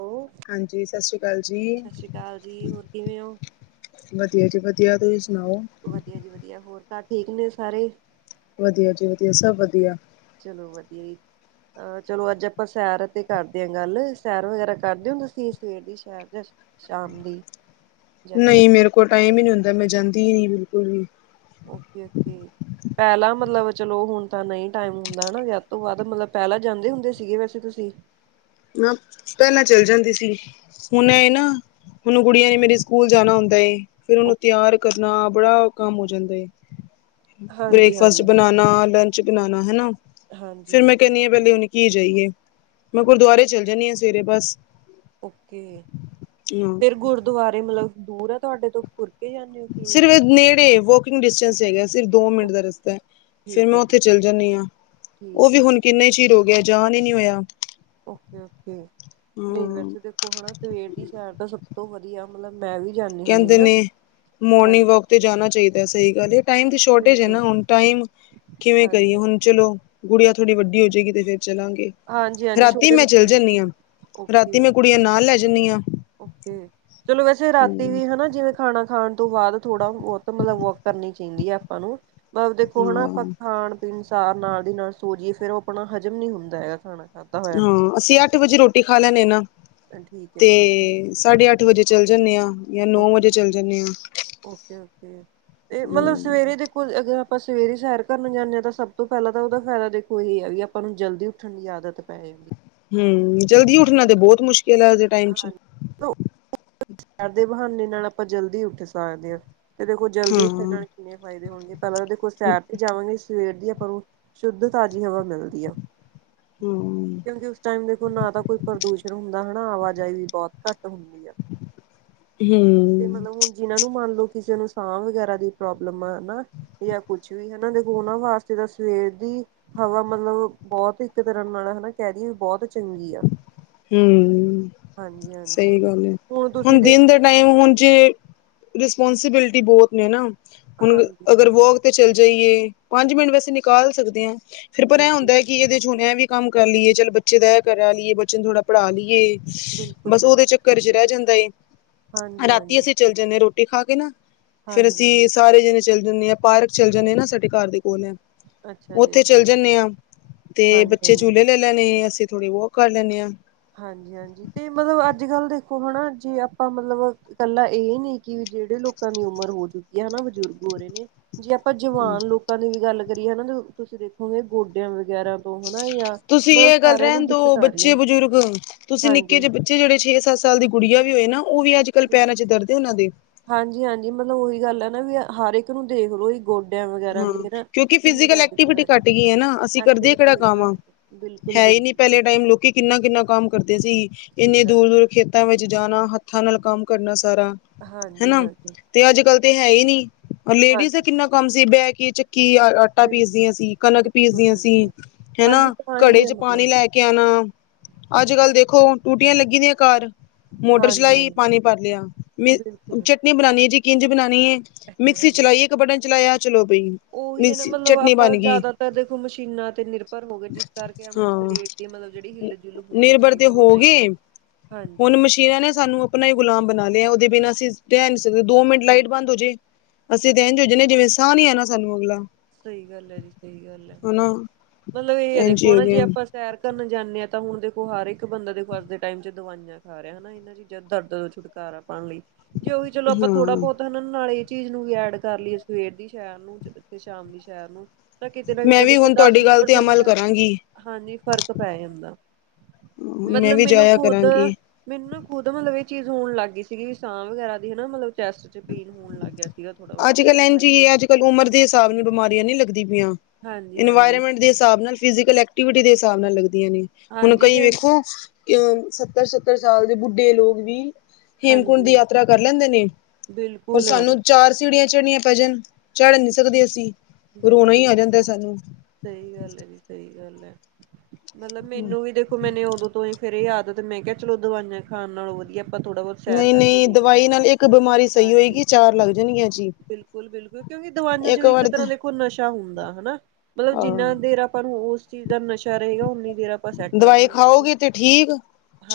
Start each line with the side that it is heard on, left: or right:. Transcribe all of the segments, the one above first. right: Hello
left: ਹਾਂਜੀ ਸਤ ਸ੍ਰੀ ਅਕਾਲ ਜੀ
right: ਸਤਿ ਸ਼੍ਰੀ ਅਕਾਲ ਜੀ ਹੋਰ ਕਿਵੇਂ ਹੋ
left: ਵਧੀਆ ਜੀ ਵਧੀਆ ਤੁਸੀਂ ਸੁਣਾਓ
right: ਵਧੀਆ ਜੀ ਵਧੀਆ ਹੋਰ ਘਰ ਠੀਕ ਨੇ ਸਾਰੇ
left: ਵਧੀਆ ਜੀ ਵਧੀਆ ਸਭ ਵਧੀਆ
right: ਚਲੋ ਵਧੀਆ ਜੀ ਹਹ ਚਲੋ ਅੱਜ ਆਪਾਂ ਸੈਰ ਤੇ ਕਰਦੇ ਹਾਂ ਗੱਲ ਸੈਰ ਵਗੈਰਾ ਕਰਦੇ ਹੋ ਤੁਸੀ ਸਵੇਰ ਦੀ ਸੈਰ ਸ਼ਾਮ ਦੀ ਜਾਂਦੇ ਹੋ
left: ਨਹੀਂ, ਮੇਰੇ ਕੋਲ ਟਾਈਮ ਹੀ ਨਹੀਂ ਹੁੰਦਾ, ਮੈਂ ਜਾਂਦੀ ਹੀ ਨੀ ਬਿਲਕੁਲ ਵੀ।
right: ਓਕੇ-ਓਕੇ। ਪਹਿਲਾ ਮਤਲਬ ਚਲੋ ਹੁਣ ਤਾਂ ਨਹੀਂ ਟਾਈਮ ਹੁੰਦਾ ਹਨਾ, ਵਿਆਹ ਤੋਂ ਬਾਅਦ, ਮਤਲਬ, ਪਹਿਲਾਂ ਜਾਂਦੇ ਹੁੰਦੇ ਸੀਗੇ ਵੈਸੇ ਤੁਸੀਂ?
left: ਨਾ, ਪਹਿਲਾਂ ਚੱਲ ਜਾਂਦੀ ਸੀ, ਹੁਣ ਇਹ ਨਾ ਉਹਨੂੰ ਕੁੜੀਆਂ ਨੇ ਮੇਰੇ ਸਕੂਲ ਜਾਣਾ ਹੁੰਦਾ ਫਿਰ ਉਹਨੂੰ
right: ਓਕੇ
left: ਤਿਆਰ ਕਰਨਾ ਬੜਾ ਕੰਮ ਹੋ ਜਾਂਦੇ,
right: ਹਾਂਜੀ
left: ਬ੍ਰੇਕਫਾਸਟ
right: ਹਾਂਜੀ
left: ਬਨਾਨ ਨਾ, ਲੰਚ ਬਨਾਨਾ, ਹਨਾ
right: ਹਾਂਜੀ
left: ਫਿਰ ਮੈਂ
right: ਹਾਂਜੀ
left: ਕਹਿੰਨੀ ਆਂ, ਪਹਿਲੇ ਹੁਨ ਕੀ ਜਾਈਏ, ਮੈਂ ਗੁਰਦੁਆਰੇ ਚਲ ਜਾਂਨੀ ਆਂ, ਸਵੇਰੇ ਬਸ।
right: ਓਕੇ!
left: ਹਾਂ
right: ਫਿਰ ਗੁਰਦੁਆਰੇ ਮਤਲਬ ਦੂਰ ਆ ਤੁਹਾਡੇ ਤੋ, ਤੁਰ ਕੇ ਜਾਂਦੇ ਹੋ ਕਿਵੇਂ
left: ਸਿਰਫ ਨੇੜੇ ਵੌਕਿੰਗ ਡਿਸਟੈਂਸ ਹੇਗਾ। ਸਿਰਫ ਦੋ ਮਿੰਟ
right: ਓਕੇ,
left: ਦਾ ਰਸਤਾ ਐ, ਫਿਰ
right: ਠੀਕ
left: ਮੈਂ
right: ਹੈ
left: ਉੱਥੇ
right: ਜੀ
left: ਚੱਲ ਜਾਂਨੀ ਆਂ, ਉਹ
right: ਠੀਕ
left: ਵੀ
right: ਹੈ ਜੀ
left: ਹੁਣ ਕਿੰਨੇ ਹੀ ਚਿਰ ਹੋ ਗਿਆ ਜਾਨ ਹੀ ਨਹੀਂ ਹੋਇਆ।
right: ਓਕੇ-ਓਕੇ, ਨਹੀ
left: ਹਮ
right: ਵੈਸੇ ਦੇਖੋ ਹੈਨਾ ਸਵੇਰ ਦੀ ਸੈਰ ਤਾਂ ਸਭ ਤੋਂ ਵਧੀਆ ਵਧੀਆ, ਮਤਲਬ ਮੈਂ ਵੀ ਜਾਂਨੀ ਹੁੰਨੀ
left: ਕਹਿੰਦੇ
right: ਹਾਂ।
left: ਨੇ ਮੋਰਨਿੰਗ
right: ਹਾਂਜੀ
left: ਵੌਕ ਤੇ ਜਾਨਾ ਚਾਹੀਦਾ ਏ, ਸਹੀ ਗੱਲ ਏ। ਟਾਇਮ ਦੀ ਸੌ਼ਰਟੇਜ਼ ਏ ਨਾ,
right: ਬਿਲਕੁਲ
left: ਹੁਣ ਟਾਇਮ ਕਿਵੇਂ ਕਹੀਏ
right: ਹਾਂਜੀ
left: ਹੁਣ ਚਲੋ, ਗੁੜਿਆ ਥੋੜ੍ਹੀ ਵੱਡੀ ਹੋ ਜੇਗੀ ਤੇ ਫੇਰ ਚਲਾਂਗੇ।
right: ਹਾਂਜੀ ਹਾਂਜੀ
left: ਰਾਤੀ
right: ਛੋਟੇ
left: ਮੈਂ ਚੱਲੀ
right: ਬੱਚਿਆਂ
left: ਜਾਂਨੀ
right: ਕਰਕੇ
left: ਆਂ,
right: ਓਕੇ
left: ਰਾਤੀ ਮੈਂ ਕੁੜੀਆਂ ਨਾਲ ਲੈ ਜਾਂਨੀ ਹਾਂ।
right: ਓਕੇ, ਚਲੋ ਵੈਸੇ ਰਾਤੀ
left: ਹਮ
right: ਵੀ ਹਨਾ, ਜਿਵੇਂ ਖਾਣਾ ਖਾਣ ਤੋਂ ਬਾਅਦ ਥੋੜਾ ਬਹੁਤ ਮਤਲਬ, ਵੌਕ ਕਰਨੀ ਚਾਹੀਂਦੀ ਆ ਆਪਾਂ ਨੂੰ। ਬ ਦੇਖੋ ਹਣਾ ਆਪਾਂ
left: ਹਾਂ
right: ਖਾਣ-ਪੀਣ ਸਾਰ ਨਾਲ ਦੀ ਨਾਲ ਸੋਜੀਏ, ਫਿਰ ਉਹ ਆਪਣਾ ਹਜ਼ਮ ਨੀ ਹੁੰਦਾ ਹੈਗਾ ਖਾਣਾ। ਖਾਧਾ ਹੋਇਆ
left: ਹੂੰ, ਅਸੀਂ ਅੱਠ-ਵਜੇ ਰੋਟੀ ਖਾ ਲੈਨੇ ਆ ਨਾ,
right: ਠੀਕ ਹੈ ਠੀਕ ਹੈ
left: ਤੇ ਸਾਢੇ-ਅੱਠ ਵਜੇ ਚੱਲ ਜਾਂਨੇ ਆਂ।
right: ਓਕੇ! ਓਕੇ-ਓਕੇ ਤੇ ਮਤਲਬ ਸਵੇਰੇ ਦੇ ਕੋਲ ਅਗਰ, ਆਪ ਆਪਾਂ ਸਵੇਰੇ ਸੈਰ ਕਰਨ ਜਾਂਨੇ ਹਾਂ, ਤਾਂ ਸਭ ਤੋਂ ਪਹਿਲਾਂ ਤਾਂ ਉਹਦਾ ਫਾਇਦਾ ਦੇਖੋ ਇਹ ਆ ਵੀ ਆਪਾਂ ਨੂੰ ਜਲਦੀ ਉੱਠਣ ਦੀ ਆਦਤ ਪੈ ਜੇਗੀ।
left: ਹੂੰ, ਜਲਦੀ ਉੱਠਣਾ ਤੇ ਬਹੁਤ ਮੁਸ਼ਕਿਲ ਹੈ, ਅੱਜ ਦੇ ਟਾਈਮ'ਚ।
right: ਹਾਂਜੀ ਸੈਰ ਦੇ ਬਹਾਨੇ ਨਾਲ ਆਪਾਂ ਜਲਦੀ ਉੱਠ ਸਕਦੇ ਹਾਂ, ਤੇ ਦੇਖੋ ਜਲਦੀ ਉੱਠਣ
left: ਹਾਂ
right: ਨਾਲ ਕਿੰਨੇ ਫ਼ਾਇਦੇ ਹੋਣਗੇ ਪਹਿਲਾਂ ਤਾਂ ਦੇਖੋ ਸੈਰ ਤੇ ਜਾਵਾਂਗੇ, ਸਵੇਰ ਦੀ ਆਪਾ ਨੂੰ ਸ਼ੁੱਧ ਤਾਜ਼ੀ ਹਵਾ ਮਿਲਦੀ ਐ।
left: ਹੂੰ।
right: ਕਿਉਂਕਿ, ਉਸ ਟਾਈਮ ਦੇਖੋ ਨਾ ਤਾਂ ਕੋਈ ਪ੍ਰਦੂਸ਼ਣ ਹੁੰਦਾ ਹਣਾ ਆਵਾਜਾਈ ਵੀ ਬਹੁਤ ਘੱਟ ਹੁੰਦੀ ਆ।
left: ਹੂੰ।
right: ਤੇ ਮਤਲਬ ਹੁਣ ਜਿਣਾ ਨੂੰ ਮੰਨਲੋ, ਕਿਸੇ ਨੂੰ ਸਾਹ ਵਗੈਰਾ ਦੀ ਪ੍ਰੋਬਲਮ ਆ ਹਨਾ ਯਾਂ ਕੁਛ ਵੀ ਹਨਾ, ੳਨਾਂ ਦੇ ਵਾਸਤੇ ਤਾਂ ਸਵੇਰ ਦੀ ਹਵਾ ਮਤਲਬ, ਬਹੁਤ ਇੱਕ ਤਰ੍ਹਾਂ ਨਾਲ ਹਨਾ ਕਹਿਦੀਏ ਬਹੁਤ ਚੰਗੀ ਆ।
left: ਹੂੰ,
right: ਹਾਂਜੀ ਹਾਂਜੀ
left: ਸਹੀ ਗੱਲ ਏ,
right: ਤੁਸੀਂ
left: ਹੁਣ ਦਿਨ ਦੇ
right: ਦੇਖਿਆ
left: ਟਾਈਮ ਹੁਣ ਜੇ ਰਿਸਪੋਂਸੀਬਿਲਟੀ ਬਹੁਤ ਨੇ ਨਾ, ਹੁਣ
right: ਹਾਂਜੀ
left: ਅਗਰ ਵੋਕ ਤੇ ਚੱਲ ਜਾਈਏ ਪੰਜ-ਮਿੰਟ ਵੈਸੇ ਨਿਕਾਲ ਸਕਦੇ ਹਾਂ, ਫਿਰ ਪਰ ਐ
right: ਬਿਲਕੁਲ
left: ਹੁੰਦੈ ਕਿ ਇਹਦੇ'ਚ ਹੁਣ ਐਵੀ ਕੰਮ ਕਰ ਲਈਏ, ਚੱਲ ਬੱਚੇ ਦਾ ਇਹ ਕਰਾ ਲਈਏ, ਬੱਚੇ ਨੂੰ ਥੋੜ੍ਹਾ ਪੜ੍ਹਾਲੀਏ।
right: ਬਿਲਕੁਲ
left: ਬਸ ਉਹਦੇ
right: ਬਿਲਕੁਲ
left: ਚੱਕਰ'ਚ ਰਹਿ ਜਾਂਦਾ ਏ,
right: ਹਾਂਜੀ
left: ਰਾਤੀ
right: ਹਾਂਜੀ
left: ਅਸੀਂ ਚੱਲ ਜਨੇ ਰੋਟੀ ਖਾਕੇ ਨਾ, ਫਿਰ
right: ਹਾਂਜੀ
left: ਅਸੀਂ
right: ਹਾਂਜੀ
left: ਸਾਰੇ ਜਣੇ ਚੱਲ ਜਾਂਨੇ ਆ, ਪਾਰਕ ਚੱਲ ਜਾਂਨੇ ਆ ਨਾ, ਸਾਡੇ ਘਰ ਦੇ ਕੋਲ ਏ।
right: ਅੱਛਾ ਜੀ
left: ਉੱਥੇ ਚੱਲ
right: ਅੱਛਾ
left: ਜਾਂਨੇ ਹਾਂ, ਤੇ
right: ਹਾਂਜੀ
left: ਬੱਚੇ
right: ਹਾਂਜੀ
left: ਝੂਲੇੇ ਲੈ ਲੈਣੇ, ਅਸੀਂ ਥੋੜੀ ਵੌਕ ਕਰ ਲੈਨੇ ਆਂ। ਹੂੰ।
right: ਹਾਂਜੀ-ਹਾਂਜੀ, ਤੇ ਮਤਲਬ ਅੱਜ-ਕੱਲ ਦੇਖੋ ਹਣਾ, ਜੇ ਆਪਾਂ ਮਤਲਬ ਕੱਲਾ ਇਹ ਨੀ, ਕਿ ਜਿਹੜੇ ਲੋਕਾਂ ਦੀ ਉਮਰ ਹੋ ਚੁੱਕੀ ਹੈ ਹਨਾ, ਬਜ਼ੁਰਗ ਹੋ ਰਹੇ ਨੇ ਜੇ ਆਪਾਂ ਜਵਾਨ ਲੋਕਾਂ ਦੀ ਵੀ ਗੱਲ ਕਰੀਏ ਹਨਾ, ਤੁਸੀਂ ਦੇਖੋਗੇ ਗੋਡਿਆਂ ਵਗੈਰਾ ਤੋਂ ਹਨਾ ਜਾਂ
left: ਤੁਸੀਂ
right: ਮਤਲਬ
left: ਇਹ ਗੱਲ
right: ਸਾਰਿਆਂ ਨੂੰ
left: ਰਹਿਣ ਦੋ
right: ਦਿੱਕਤ ਆ ਰਹੀ
left: ਬੱਚੇ,
right: ਹੈ
left: ਬਜ਼ੁਰਗ ਤੁਸੀਂ ਨਿੱਕੇ
right: ਹਾਂਜੀ।
left: ਜਿਹੇ ਬੱਚੇ ਜਿਹੜੇ ਛੇ-ਸੱਤ ਸਾਲ ਦੀ ਗੁੜੀਆਂ ਵੀ ਹੋਏ ਨਾ, ਉਹ ਵੀ ਅੱਜ-ਕੱਲ ਪੈਰਾਂ'ਚ ਦਰਦੇ ਏ ਉਹਨਾਂ ਦੇ।
right: ਹਾਂਜੀ-ਹਾਂਜੀ, ਮਤਲਬ ਉਹੀ ਗੱਲ ਹੈ ਨਾ ਵੀ, ਹਰ ਇੱਕ ਨੂੰ ਦੇਖਲੋ
left: ਹੂੰ, ਕਿਉਂਕਿ ਫਿਜੀਕਲ
right: ਦਿੱਕਤ
left: ਐਕਟੀਵਿਟੀ
right: ਆ ਰਹੀ ਹੈ
left: ਘੱਟ ਗਈ ਏ ਨਾ, ਅਸੀਂ ਕਰਦੇ ਕਿਹੜਾ
right: ਐਕਟੀਵਿਟੀ
left: ਕੰਮ ਆ।
right: ਘੱਟ
left: ਹੈ ਹੀ ਨੀ ਪਹਿਲੇ
right: ਬਿਲਕੁਲ-ਬਿਲਕੁਲ
left: ਟਾਈਮ ਲੋਕੀ ਕਿੰਨਾ, ਕਿੰਨਾ ਕੰਮ ਕਰਦੇ ਸੀ
right: ਸਹੀ
left: ਇੰਨੇ
right: ਗੱਲ
left: ਦੂਰ, ਦੂਰ ਖੇਤਾਂ ਵਿੱਚ ਜਾਣਾ ਹੱਥਾਂ ਨਾਲ ਕੰਮ ਕਰਨਾ ਸਾਰਾ
right: ਹਾਂਜੀ,
left: ਹਨਾ
right: ਹਾਂਜੀ।
left: ਤੇ ਅੱਜ ਕੱਲ ਤੇ ਹੈ ਹੀ ਨਹੀਂ ਲੇਡੀਜ਼ ਦਾ ਕਿੰਨਾ ਕੰਮ ਸੀ ਬਹਿ ਕੇ ਚੱਕੀ ਆਟ ਆਟਾ ਪੀਸਦੀਆਂ ਸੀ, ਕਣਕ ਪੀਸਦੀਆਂ
right: ਬਿਲਕੁਲ-ਬਿਲਕੁਲ-ਬਿਲਕੁਲ
left: ਸੀ
right: ਹਾਂਜੀ
left: ਹੈਨਾ
right: ਤਾਂ
left: ਘੜੇ
right: ਹੀ ਹੈ
left: ਚ
right: ਮਤਲਬ
left: ਪਾਣੀ ਲੈ ਕੇ ਕਿਆ ਨਾ ਅੱਜ-ਕੱਲ ਦੇਖੋ, ਟੂਟੀਆਂ ਲੱਗੀ ਦੀਆਂ ਘਰ। ਮੋਟਰ
right: ਹਾਂਜੀ
left: ਚਲਾਈ
right: ਹਾਂਜੀ
left: ਪਾਣੀ ਭਰ ਲਿਆ, ਮ
right: ਬਿਲਕੁਲ
left: ਚਟਨੀ ਬਣਾਨੀ ਏ ਜੀ, ਕਿੰਝ ਬਣਾਣੀ ਏ।
right: ਹਾਂ
left: ਮਿਕਸੀ ਚਲਾਈਏ ਇੱਕ ਬਟਨ ਚਲਾਇਆ ਚਲੋ ਬਈ
right: ਉਹੀ ਹੈ ਨਾ,
left: ਮਿਕਸੀ
right: ਮਤਲਬ
left: ਚਟਨੀ
right: ਆਪਾਂ
left: ਬਣ ਗਈ
right: ਜ਼ਿਆਦਾਤਰ ਦੇਖੋ ਮਸ਼ੀਨਾਂ ਤੇ ਨਿਰਭਰ ਹੋ ਗਏ ਜਿਸ ਕਰਕੇ ਆਪਣੇ
left: ਹਾਂ
right: ਸਰੀਰ ਤੇ ਮਤਲਬ ਜਿਹੜੀ ਹਿੱਲ ਜੁਲ ਹੋਣੀ
left: ਨਿਰਭਰ ਤੇ
right: ਚਾਹੀਦੀ ਹੈ, ਉਹ ਨਹੀਂ ਹੋ
left: ਗਏ
right: ਰਹੀ।
left: ਹੁਣ
right: ਹਾਂਜੀ
left: ਮਸ਼ੀਨਾਂ ਨੇ ਸਾਨੂੰ ਆਪਣਾ ਹੀ ਗੁਲਾਮ ਬਣਾ ਲਿਆ, ਉਹਦੇ ਬਿਨਾਂ ਅਸੀਂ ਰਹਿ ਨੀ ਸਕਦੇ ਦੋ ਮਿੰਟ ਲਾਈਟ
right: ਬਿਲਕੁਲ
left: ਬੰਦ ਹੋ ਜੇ। ਅਸੀਂ ਤੇ ਇਝ ਸੋ ਜਾਨੇ ਆ, ਜਿਵੇਂ ਸਾਹ ਨੀ ਆ ਨਾ ਸਾਨੂੰ ਅਗਲਾ।
right: ਸਹੀ ਗੱਲ ਹੈ, ਜੀ ਸਹੀ ਗੱਲ ਹੈ,
left: ਹਨਾ
right: ਮਤਲਬ ਇਹ ਹੈ
left: ਇੰਝ ਹੀ
right: ਦੇਖੋ
left: ਹੋ
right: ਨਾ
left: ਗਿਆ
right: ਜੇ ਆਪਾਂ। ਤੈਰ ਕਰਨ ਜਾਂਦੇ ਆ ਤਾਂ ਹੁਣ ਦੇਖੋ, ਹਰ ਇੱਕ ਬੰਦਾ ਦੇਖੋ ਅੱਜ ਦੇ ਟਾਈਮ ਚ ਦਵਾਈਆਂ ਖਾ ਰਿਹਾ ਹਨਾ ਇਹਨਾ ਚੀਜ਼ ਦਰਦ ਛੁਟਕਾਰਾ ਪਾਣ ਲਈ, ਜੇ ਉਹੀ ਚਲੋ ਆਪਾਂ ਥੋੜਾ
left: ਹਾਂ
right: ਬਹੁਤ ਹਨ, ਨਾਲ ਇਹ ਚੀਜ਼ ਨੂੰ ਵੀ ਐਡ ਕਰ ਲਈਏ ਸਵੇਰ ਦੀ ਸ਼ਹਿਰ ਨੂੰ ਤੇ ਸ਼ਾਮ ਲਈ ਸ਼ਹਿਰ ਨੂੰ-' ਤਾਂ ਕਿਤੇ ਨਾ
left: ਮੈਂ
right: ਕਿਤੇ
left: ਵੀ
right: ਦੇਖੋ,
left: ਹੁਣ
right: ਦਸ
left: ਤੁਹਾਡੀ
right: ਵੀਹ
left: ਗੱਲ ਤੇ
right: ਪ੍ਰਸੈਂਟ
left: ਅਮਲ ਕਰਾਂਗੀ
right: ਹਾਂਜੀ ਫ਼ਰਕ ਪੈ ਹੁੰਦਾ।
left: ਮੈਂ
right: ਮਤਲਬ
left: ਵੀ
right: ਮੈਨੂੰ
left: ਜਾਇਆ
right: ਖੁਦ
left: ਕਰਾਂਗੀ
right: ਮੈਨੂੰ ਨਾ ਖੁਦ ਮਤਲਬ ਇਹ ਚੀਜ਼ ਹੋਣ ਲੱਗ ਗਈ, ਸੀਗੀ ਸਾਹ ਵਗੈਰਾ ਦੀ ਹਨਾ ਮਤਲਬ। ਚੈਸਟ ਚ ਪੇਨ ਹੋਣ ਲੱਗ ਗਿਆ ਸੀਗਾ। ਥੋੜਾ ਬਹੁਤ ਪਤਾ
left: ਅੱਜ-ਕੱਲ
right: ਨੀ
left: ਇਝ
right: ਵੈਸੇ
left: ਈ ਅੱਜ-ਕੱਲ ਉਮਰ ਦੇ ਹਿਸਾਬ ਨਾਲ ਬਿਮਾਰੀਆਂ ਨਹੀ ਲੱਗਦੀ ਪਈਆਂ।
right: ਹਾਂਜੀ ਹਾਂਜੀ
left: ਇਨਵਾਇਰਮੈਂਟ ਦੇ ਹਿਸਾਬ ਨਾਲ ਫਿਜੀਕਲ ਦੇ ਹਿਸਾਬ ਨਾਲ ਲਗਦੀਆਂ ਨੇ। ਹੁਣ
right: ਹਾਂਜੀ
left: ਕਈ
right: ਤੇ
left: ਵੇਖੋ, ਅਹ ਸੱਤਰ ਸੱਤਰ ਸਾਲ ਦੇ ਬੁੱਢੇ ਲੋਕ ਵੀ ਹੇਮਕੁੰਡ ਦੀ
right: ਹਾਂਜੀ
left: ਯਾਤਰਾ ਕਰ ਲੈਂਦੇ ਨੇ
right: ਬਿਲਕੁਲ
left: ਸਾਨੂੰ ਚਾਰ ਸੀੜੀਆਂ ਚੜਨੀਆਂ ਭਜਨ ਝੜ ਨੀ ਸਕਦੇ ਅਸੀਂ, ਰੋਣਾ ਹੀ ਆ
right: ਬਿਲਕੁਲ-ਬਿਲਕੁਲ
left: ਜਾਂਦਾ ਸਾਨੂੰ
right: ਸਹੀ ਗੱਲ ਹੈ, ਜੀ ਸਹੀ ਗੱਲ ਹੈ। ਮਤਲਬ ਮੈਨੂੰ ਵੀ ਦੇਖੋ, ਮੈਨੂੰ ਉਦੋਂ ਤੋਂ ਹੀ ਫਿਰ ਯਾਦ ਤੇ ਮੈਂ ਕਿਹਾ ਚਲ ਦਵਾਈਆਂ ਖਾਣ ਨਾਲੋਂ ਵਧੀਆ ਆਪਾਂ ਥੋੜਾ ਬਹੁਤ ਸੈਰ ਕਰਕੇ
left: ਨਹੀਂ-ਨਹੀਂ
right: ਦੇਖਦੇ ਹਾਂ
left: ਦਵਾਈ ਨਾਲ ਇੱਕ ਬਿਮਾਰੀ ਸਹੀ
right: ਹਾਂਜੀ
left: ਹੋਏਗੀ ਚਾਰ ਲੱਗ ਜਾਣਗੀਆਂ ਜੀ।
right: ਬਿਲਕੁਲ-ਬਿਲਕੁਲ, ਕਿਉਕਿ ਦਵਈਆਂ ਚ ਵੀ ਇੱਕ ਤਰ੍ਹਾਂ ਦੇ, ਕੋ ਨਸ਼ਾ ਹੁੰਦਾ ਹਨਾ, ਮਤਲਬ
left: ਹਾਂ
right: ਜਿੰਨਾ ਦੇਰ ਆਪਾਂ ਨੂੰ ਉਸ ਚੀਜ਼ ਦਾ ਨਸ਼ਾ ਰਹੇਗਾ ਉਨੀ ਦੇਰ ਆਪਾਂ। ਸੈੱਟ
left: ਦਵਾਈ
right: ਰਵਾਂਗੇ ਉਥੇ।
left: ਖਾਓਗੇ, ਤੇ ਠੀਕ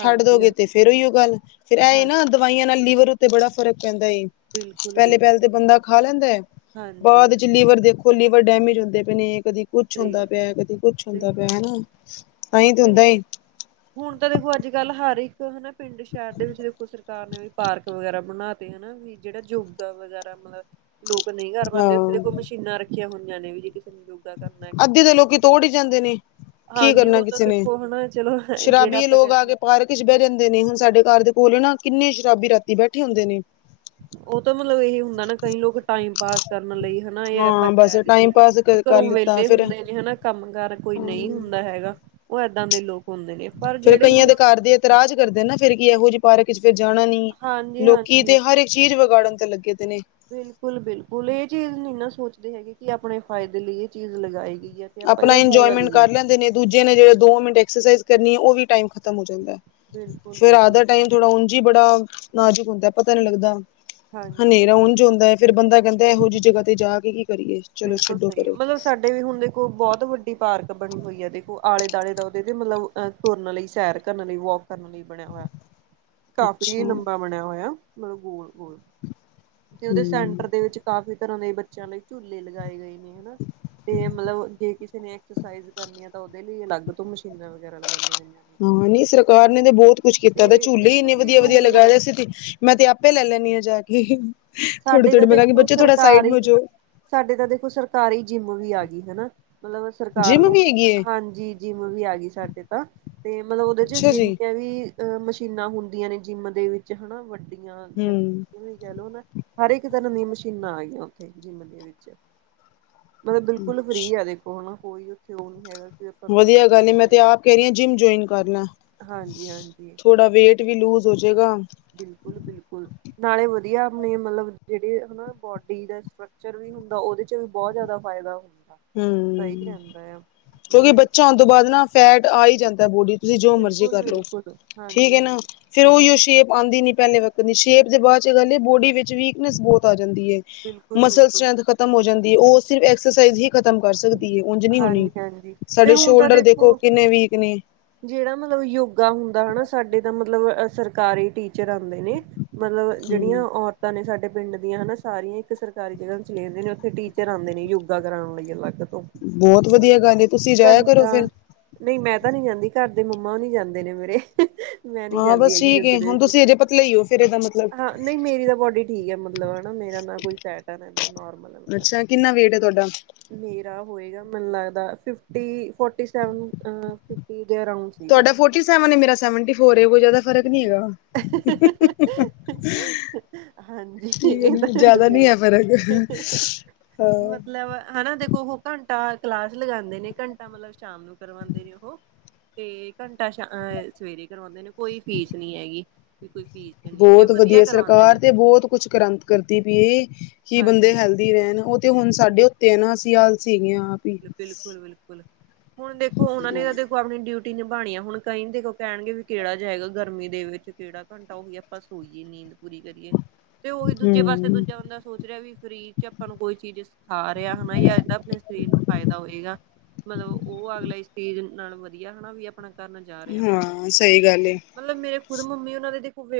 left: ਛੱਡ ਦੋਗੇ ਤੇ ਫੇਰ ਉਹ ਗੱਲ ਫੇਰ ਇਹ ਏ
right: ਹਾਂ
left: ਨਾ, ਦਵਾਈਆਂ ਨਾਲ ਲੀਵਰ ਉੱਤੇ ਬੜਾ ਫ਼ਰਕ ਪੈਂਦਾ ਏ। ਪਹਿਲੇ-ਪਹਿਲੇ
right: ਬਿਲਕੁਲ-ਬਿਲਕੁਲ
left: ਤੇ ਬੰਦਾ ਖਾ ਲੈਂਦਾ ਹੈ, ਬਾਅਦ ਚ
right: ਹਾਂਜੀ
left: ਲੀਵਰ ਦੇਖੋ। ਖਲੀ ਡੈਮੇਜ ਹੁੰਦੇ ਪਏ ਨੇ ਕਦੀ ਕੁਛ
right: ਸਹੀ
left: ਹੁੰਦਾ
right: ਗੱਲ
left: ਪਿਆ, ਕਦੀ ਕੁੱਛ ਹੁੰਦਾ ਪਿਆ ਹਨਾ। ਤਾਂਹੀ ਤੇ ਹੁੰਦਾ
right: ਠਕ
left: ਏ
right: ਹੁਣ ਤਾਂ ਦੇਖੋ, ਅੱਜ-ਕੱਲ ਹਰ ਇੱਕ ਹਨਾ ਪਿੰਡ ਸ਼ਹਿਰ ਦੇ ਵਿੱਚ ਦੇਖੋ ਸਰ ਤ ਨੇ ਵੀ ਪਾਰਕ ਵਗੈਰਾ ਬਣਾ ਤੇ ਹਨਾ, ਵੀ ਜਿਹੜਾ ਯੁਗ ਵਗੈਰਾ ਮਤਲਬ। ਲੋਕ ਨਹੀਂ ਕਰ ਪਾਦੇ ਉੱਥੇ ਦੇ ਕੋਈ
left: ਹਾਂ
right: ਮਸ਼ੀਨਾਂ ਰੱਖੀਆਂ ਹੁੰਈਆਂ, ਨੇ ਵੀ ਜੇ ਕਿਸੇ ਨੂੰ ਯੋ ਕਰਨਾ
left: ਅੱਧੇ ਦੇ
right: ਐਕਸਰਸਾਈਜ਼
left: ਲੋਕੀ
right: ਕਰਨੀ
left: ਤੋੜ ਹੀ
right: ਹੈ।
left: ਜਾਂਦੇ ਨੇ ਕੀ
right: ਹਾਂਜੀ
left: ਕਰਨਾ
right: ਉਹ ਤਾਂ
left: ਕਿਸੇ ਨੇ
right: ਦੇਖੋ ਹਨਾ ਚਲੋ, ਜਿਹੜਾ
left: ਸ਼ਰਾਬੀ
right: ਆਪਾਂ
left: ਲੋਕ
right: ਕਹਿ
left: ਆ
right: ਦਈਏ।
left: ਕੇ ਪਾਰਕ ਬਹਿ ਜਾਂਦੇ, ਨੇ ਹੁਣ ਸਾਡੇ ਘਰ ਦੇ ਕੋਲ ਨਾ ਕਿੰਨੇ ਸ਼ਰਾਬੀ ਰਾਤੀ ਬੈਠੇ ਹੁੰਦੇ ਨੇ
right: ਉਹ ਤਾਂ ਮਤਲਬ ਇਹ ਹੁੰਦਾ, ਨਾ ਕਈ ਲੋਕ ਟਾਈਮ ਪਾਸ ਕਰਨ ਲਈ। ਹਨਾ ਇਹ ਆਪਾਂ
left: ਹਾਂ ਬਸ
right: ਕਹਿ
left: ਟਾਈਮ
right: ਦਏ
left: ਪਾਸ
right: ਵੀ
left: ਕਰ
right: ਘਰੋਂ
left: ਲਿੱਤਾ
right: ਵਿਹਲੇ
left: ਫੇਰ
right: ਹੁੰਦੇ ਨੇ ਹਨਾ। ਕੰਮ ਕਾਰ ਕੋਈ ਨਹੀਂ
left: ਹਾਂ
right: ਹੁੰਦਾ ਹੈਗਾ, ਉਹ ਇੱਦਾਂ ਦੇ ਲੋਕ ਹੁੰਦੇ ਨੇ ਪਰ,
left: ਫੇਰ
right: ਜਿਹੜੇ
left: ਕਈਆਂ ਦੇ
right: ਮਤਲਬ
left: ਘਰ ਦੇ ਇਤਰਾਜ ਕਰਦੇ ਨਾ ਫਿਰ ਕੀ ਇਹੋ ਜਿਹੇ ਪਾਰਕ ਚ ਫਿਰ ਜਾਣਾ ਨੀ
right: ਹਾਂਜੀ
left: ਲੋਕੀ
right: ਹਾਂਜੀ
left: ਤੇ ਹਰ ਇੱਕ ਚੀਜ਼ ਵਿਗਾੜਨ ਤੇ ਲੱਗੇ ਤੇ ਨੇ,
right: ਬਿਲਕੁਲ, ਬਿਲਕੁਲ, ਇਹ ਚੀਜ਼ ਨਹੀਂ ਨਾ ਸੋਚਦੇ ਹੈਗੇ, ਕਿ ਆਪਣੇ ਫਾਇਦੇ ਲਈ ਇਹ ਚੀਜ਼ ਲਗਾਏਗੀ।
left: ਆਪਣਾ ਇੰਜੋਏਮੈਂਟ ਕਰ ਲੈਂਦੇ ਨੇ, ਦੁਜੀਆ ਨੇ ਜਦੋ ਦੋ ਮਿੰਟ ਐਕਸਰਸਾਈਜ਼ ਕਰਨੀ ਏ ਉਦੀ ਟਾਈਮ ਖਤਮ ਹੋ ਜਾਦਾ,
right: ਬਿਲਕੁਲ
left: ਫਿਰ ਰਾਤ
right: ਬਿਲਕੁਲ
left: ਦਾ ਟਾਈਮ ਥੋੜਾ ਉਂਝ ਹੀ ਬੜਾ ਨਾਜਕ ਹੁੰਦਾ ਹੈ, ਪਤਾ ਨੀ ਲੱਗਦਾ
right: ਹਾਂਜੀ ਹਾਂਜੀ
left: ਹਨੇਰਾ ਉਂਝ ਹੁੰਦਾ ਹੈ ਫਿਰ ਬੰਦਾ ਕਹਿੰਦਾ ਇਹੋ ਜਿਹੀ, ਜਗਾ ਤੇ ਜਾ ਕੇ, ਕੀ ਕਰੀਏ। ਚਲੋ
right: ਬਿਲਕੁਲ
left: ਛੱਡੋ
right: ਸਹੀ ਹੈ,
left: ਪਰੇ।
right: ਮਤਲਬ ਸਾਡੇ ਵੀ ਹੁਣ ਦੇਖੋ, ਬਹੁਤ ਵੱਡੀ ਪਾਰਕ ਬਣੀ ਹੋਈ ਹੈ। ਦੇਖੋ ਆਲੇ- ਦੁਆਲੇ ਦਾ ਉਹਦੇ ਮਤਲਬ ਅ ਤੁਰਨ ਲਈ, ਸੈਰ ਕਰਨ ਲਈ, ਵੋਕ ਕਰਨ ਲਈ। ਬਣਿਆ ਹੋਇਆ,
left: ਅੱਛਾ
right: ਕਾਫੀ ਲੰਬਾ ਬਣਿਆ ਹੋਇਆ। ਮਤਲਬ ਗੋਲ- ਗੋਲ ਤੇ ਉਹਦੇ
left: ਹੂੰ।
right: ਸੈਂਟਰ ਦੇ ਵਿੱਚ, ਕਾਫੀ ਤਰਾਂ ਦੇ, ਬੱਚਿਆਂ ਲਈ ਝੂਲੇ ਲਗਾਏ ਗਏ ਨੇ। ਤੇ ਮਤਲਬ, ਜੇ ਕਿਸੇ ਨੇ, ਐਕਸਰਸਾਈਜ਼ ਕਰਨੀ, ਆ ਤਾਂ ਉਹਦੇ ਲਈ। ਤੇ ਅਲੱਗ ਤੋਂ, ਮਸ਼ੀਨਾਂ ਵਗੈਰਾ ਲਗਾਈਆ ਹੋਇਆ।
left: ਹਾਂ, ਨਹੀਂ ਸਰਕਾਰ ਨੇ ਤੇ, ਬਹੁਤ ਕੁੱਛ ਕੀਤਾ ਤੇ। ਏ, ਝੂਲੇ ਈ
right: ਇੱਕ
left: ਇੰਨੇ
right: ਚੀਜ਼
left: ਵਦਿਆ- ਵਦਿਆ ਲਗਾਏ
right: ਹੋਰ
left: ਦੇ ਸੀ। ਮੈਂ ਤੇ, ਆਪੇ ਲੈ ਲੈਂਨੀ ਆ ਜਾ ਕੇ। ਥੋੜੀ, -
right: ਸਾਡੇ
left: ਥੋੜੀ,
right: ਤਾਂ
left: ਮੈਂ ਕਿਹਾ ਕੇ,
right: ਦੇਖੋ
left: ਬੱਚੇ ਥੋੜਾ ਸਾਈਡ ਮੇ
right: ਸਰਕਾਰੀ
left: ਹੋਜੋ।
right: ਸਾਡੇ ਤਾਂ ਦੇਖੋ, ਸਰਕਾਰੀ ਜਿੰਮ ਵੀ ਆ ਗਈ, ਹਨਾ। ਮਤਲਬ ਸਰਕਾਰ
left: ਜਿੰਮ
right: ਨੂੰ,
left: ਵੀ ਹੈਗੀ ਏ
right: ਹਾਂਜੀ ਜਿੰਮ ਵੀ, ਆ ਗਈ ਸਾਡੇ ਤਾਂ, ਤੇ ਮਤਲਬ ਉਹਦੇ ਚ
left: ਅੱਛਾ ਜੀ
right: ਜਿੰਨੀਆਂ ਵੀ ਅ ਮਸ਼ੀਨਾਂ ਹੁੰਦੀਆਂ ਨੇ ਜਿੰਮ ਦੇ ਵਿੱਚ, ਹਨਾ ਵੱਡੀਆਂ
left: ਹੂੰ
right: ਇਹਵੇਂ ਕਹਿ ਲਓ ਨਾ। ਹਰੇਕ ਤਰਾਂ ਦੀਆਂ, ਮਸ਼ੀਨਾਂ ਆ ਗਈਆਂ ਉੱਥੇ। ਜਿੰਮ ਦੇ ਵਿੱਚ, ਮਤਲਬ ਬਿਲਕੁਲ ਫ੍ਰੀ ਹਲੇ। ੳਨਾ ਕੋਈ, ਉੱਥੇ ਉਹ ਨੀ ਹੈਗਾ। ਆਪਾਂ ਨੂੰ ਕੋਈ
left: ਵਦਿਆ ਗੱਲ ਏ।
right: ਫੀਸ
left: ਮੈਂ ਤੇ
right: ਦੇਣੀ
left: ਆਪ ਕੈਰੀ ਆ, ਜਿੰਮ ਜੁਆਇਨ ਕਰਲਾ।
right: ਹਾਂਜੀ ਹਾਂਜੀ
left: ਥੋੜਾ ਵੇਟ ਵੀ ਲੂਜ਼, ਹੋ ਜੇਗਾ।
right: ਬਿਲਕੁਲ- ਬਿਲਕੁਲ। ਨਾਲੇ ਵਦਿਆ, ਅਪਨੇ ਮਤਲਬ ਜਿਹੜੇ ਹਨਾ, ਬੋਡੀ ਦੇ ਸਟਕਚਰ ਵੀ ਹੁੰਦਾ। ਉਹਦੇ ਚ ਬੋਤ ਜ਼ਿਆਦਾ ਫ਼ਾਇਦਾ ਹੁੰਦਾ, ਸਹੀ
left: ਹੂੰ
right: ਕਹਿੰਦਾ ਆ, ਮਤਲਬ ਇੱਕ
left: ਦੁਬਾਰਾ ਨਾ ਫੈਟ, ਆ ਹੀ ਜਾਂਦਾ ਏ। ਬੋਡੀ ਤੇ। ਤੁਸੀਂ ਜੋ ਮਰਜ਼ੀ
right: ਬਿਲਕੁਲ
left: ਕਰ ਲੋ।
right: ਬਿਲਕੁਲ
left: ਠੀਕ
right: ਹਾਂਜੀ
left: ਏ ਨਾ,
right: ਹਾਂਜੀ
left: ਫੇਰ ਉਹੀ ਉਹ
right: ਹਾਂਜੀ
left: ਸ਼ੇਪ ਆਉਂਦੀ ਨੀ ਪਹਿਲੇ ਵਕਨ ਦੀ। ਸ਼ੇਪ ਦੇ ਬਾਅਦ ਚ, ਹੈਨਾ ਏ ਬੋਡੀ ਵਿੱਚ, ਵੀਕਨੈਸ ਬੋਤ ਆ ਜਾਂਦੀ ਏ।
right: ਬਿਲਕੁਲ
left: ਮਸਲ
right: ਬਿਲਕੁਲ
left: ਸਟਰ੍ਰੈਂਥ, ਖ਼ਤਮ ਹੋ ਜਾਂਦੀ ਏ। ਉਹ ਸਿਰਫ ਐਕਸਰਸਾਈਜ਼ ਹੀ ਖਤਮ ਕਰ ਸਕਦੀ ਏ। ਉੰਝ ਨੀ ਹੋਣੀ,
right: ਹਾਂਜੀ ਹਾਂਜੀ ਤੇ
left: ਸਾਡੇ
right: ਹੁਣ ਤਾਂ
left: ਸ਼ੋਲਡਰ ਦੇਖੋ, ਕਿੰਨੇ ਵੀਕ ਨੇ।
right: ਜਿਹੜਾ ਮਤਲਬ ਨਾ, ਯੋਗਾ ਹੁੰਦਾ ਹਨਾ ਸਾਡੇ ਤਾਂ ਮਤਲਬ ਸਰਕਾਰੀ ਟੀਚਰ, ਆਉਂਦੇ ਨੇ। ਮਤਲਬ ਜਿਹੜੀਆਂ,
left: ਹੂੰ
right: ਔਰ ਤਾ ਨੇ ਸਾਡੇ ਪਿੰਡ ਦੀਆਂ। ਹਨਾ ਸਾਰੀਆਂ ਇੱਕ ਸਰਕਾਰੀ ਜਗਾ ਚਲੀ ਜਾਂਦੀ ਨੇ। ਉੱਥੇ ਟੀਚਰ ਆਉਂਦੇ ਨੇ ਯੋਗਾ ਕਰਉਣ, ਲਈ ਅਲੱਗ ਤੋਂ।
left: ਬੋਤ ਵਦਿਆ
right: ਮਤਲਬ
left: ਗਾਲ ਏ। ਤੁਸੀਂ ਜਾਏਆ ਕਰੋ
right: ਘੰਟਾ
left: ਫੇਰ।
right: ਨਹੀਂ ਮੈਂ, ਤਾਂ ਨੀ ਜਾਂਦੀ। ਘਰ ਦੇ ਮੰਮਾ ਹੋਨੀ ਜਾਂਦੇ ਨੇ ਮੇਰੇ। ਮੈਂ ਨੀ
left: ਹਾਂ
right: ਜਾਂਦੀ,
left: ਬਸ
right: ਹੈਗੀ
left: ਠੀਕ
right: ਯੋਗੇ
left: ਏ
right: ਦੇ
left: ਹੁਣ
right: ਵਿੱਚ।
left: ਤੁਸੀਂ ਅਜੇ ਪਤਲੇ ਹੀ ਹੋ ਫੇਰ ਇਹਦਾ ਮਤਲਬ
right: ਹਾਂ ਨਹੀਂ ਮੇਰੀ ਤਾਂ, ਬੋਡੀ ਠੀਕ ਏ ਮਤਲਬ ਹਨਾ ਮੇਰਾ। ਨਾ ਕੋਈ ਸੈਟ ਆ, ਰਹਿੰਦਾ ਨੋਰਮਲ ਹਾਂ ਹੁਣ ਤਾਂ।
left: ਅੱਛਾ ਕਿੰਨਾ ਵੇਟ ਹੈ ਤੁਹਾਡਾ
right: ਮੇਰਾ ਹੋਏਗਾ, ਮੈਨੂੰ ਲੱਗਦਾ ਫਿਫਟੀ, ਫੋਟੀ ਸੈਵਨ, ਆਂ ਫਿਫਟੀ ਦੇ ਅਰਾੳਂਡਸ।
left: ਤੁਹਾਡਾ ਫੋਟੀ ਸੈਵਨ ਏ। ਮੇਰਾ ਸੈਵਨਟੀ ਫੋਰ ਏ। ਕੋਈ ਜ਼ਿਆਦਾ ਫਰਕ ਨੀ ਹੈਗਾ। [inaudible]
right: ਹਾਂਜੀ
left: ਠੀਕ
right: ਇਹ ਤਾਂ
left: ਏ,
right: ਗੱਲ
left: ਜਿਆਦਾ ਨੀ
right: ਸਹੀ
left: ਹੈ, ਫ਼ਰਕ
right: ਹੈ।
left: ਅ।
right: ਮਤਲਬ ਹਨਾ ਦੇਖੋ। ਉਹ ਘੰਟਾ ਕਲਾਸ ਲਗਾਉਂਦੇ ਨੇ, ਘੰਟਾ ਮਤਲਬ ਸ਼ਾਮ ਨੂੰ, ਕਰਵਾਉਂਦੇ ਨੇ ਉਹ। ਤੇ ਘੰਟਾ, ਸ਼ ਸਵੇਰੇ ਕਰਵਾਉਂਦੇ ਨੇ, ਕੋਈ ਫੀਸ ਨੀ ਹੈਗੀ। ਵੀ ਕੋਈ ਫੀਸ ਦੇਣੀ ਆ ਤੇ
left: ਬੋਤ
right: ਵਧੀਆ
left: ਵਦਿਆ।
right: ਕਰਵਾਉਂਦੇ
left: ਸਰਕਾਰ
right: ਨੇ
left: ਤੇ ਬੋਤ ਕੁਛ, ਕਰਾਨ ਕਰਦੀ ਪਈਏ। ਕੀ ਬੰਦੇ
right: ਹਾਂਜੀ
left: ਹੈਲਥ ਰਹਿਣ। ਉਹ ਤੇ ਹੁਣ ਸਾਡੇ, ਉੱਤੇ ਹੈ ਨਾ, ਅਸੀਂ ਆਲਸੀ ਹੈਗੇ ਆ। ਹੀ
right: ਬਿਲਕੁਲ- ਬਿਲਕੁਲ, ਹੁਣ ਦੇਖੋ ਉਹਨਾਂ ਨੇ ਏਦੇ ੳ ਅਪਨੀ ਡਿਊਟੀ ਨਿਭਾਣੀ ਆ, ਹੁਣ ਕਣੀ ਕਹਿੰਗੇ ਜੋ ਕਹਿਣਗੇ ਵੀ, ਕੇਹੜਾ ਜਾਏਗਾ ਗਰਮੀ ਦੇ ਵਿੱਚ ਕੋਹੜਾ ਕ ਘਂਟਾ ਹੋ ਗਯਾ ਆਪਾਂ ਸੋਈਏ। ਨੀਂਦ ਪੂਰੀ ਕਰੀਏ, ਤੇ ਉਹੀ ਦੂਜੇ ਪਾਸੇ,
left: ਹਮ
right: ਦੂਜਾ ਬੰਦਾ ਸੋਚ ਰਿਹਾ ਵੀ ਫਰੀ ਚ ਆਪਾਂ ਨੂੰ ਕੋਈ, ਚੀਜ਼ ਸਿਖਾ ਰਿਹਾ ਹਨਾ, ਏਦਾ ਆਪਨੇ ਸਰੀਰ ਨੂੰ। ਫਾਇਦਾ ਹੋਏਗਾ। ਮਤਲਬ ਉਹ ਅਗਲਾ ਇਸ ਸਟੇਜ਼ ਨਾਲ ਵਦਿਆ, ਹਨਾ ਵੀ ਅਪ ਆਪਨਾ ਕਨ ਜਾ। [unintelligible]
left: ਹਾਂ, ਸਹੀ ਗੱਲ ਏ।
right: ਮਤਲਬ ਮੇਰੇ ਖੁਦ ਮੰਮੀ ਉਹਨਾਂ ਦੇਖੋ ਵੇਟ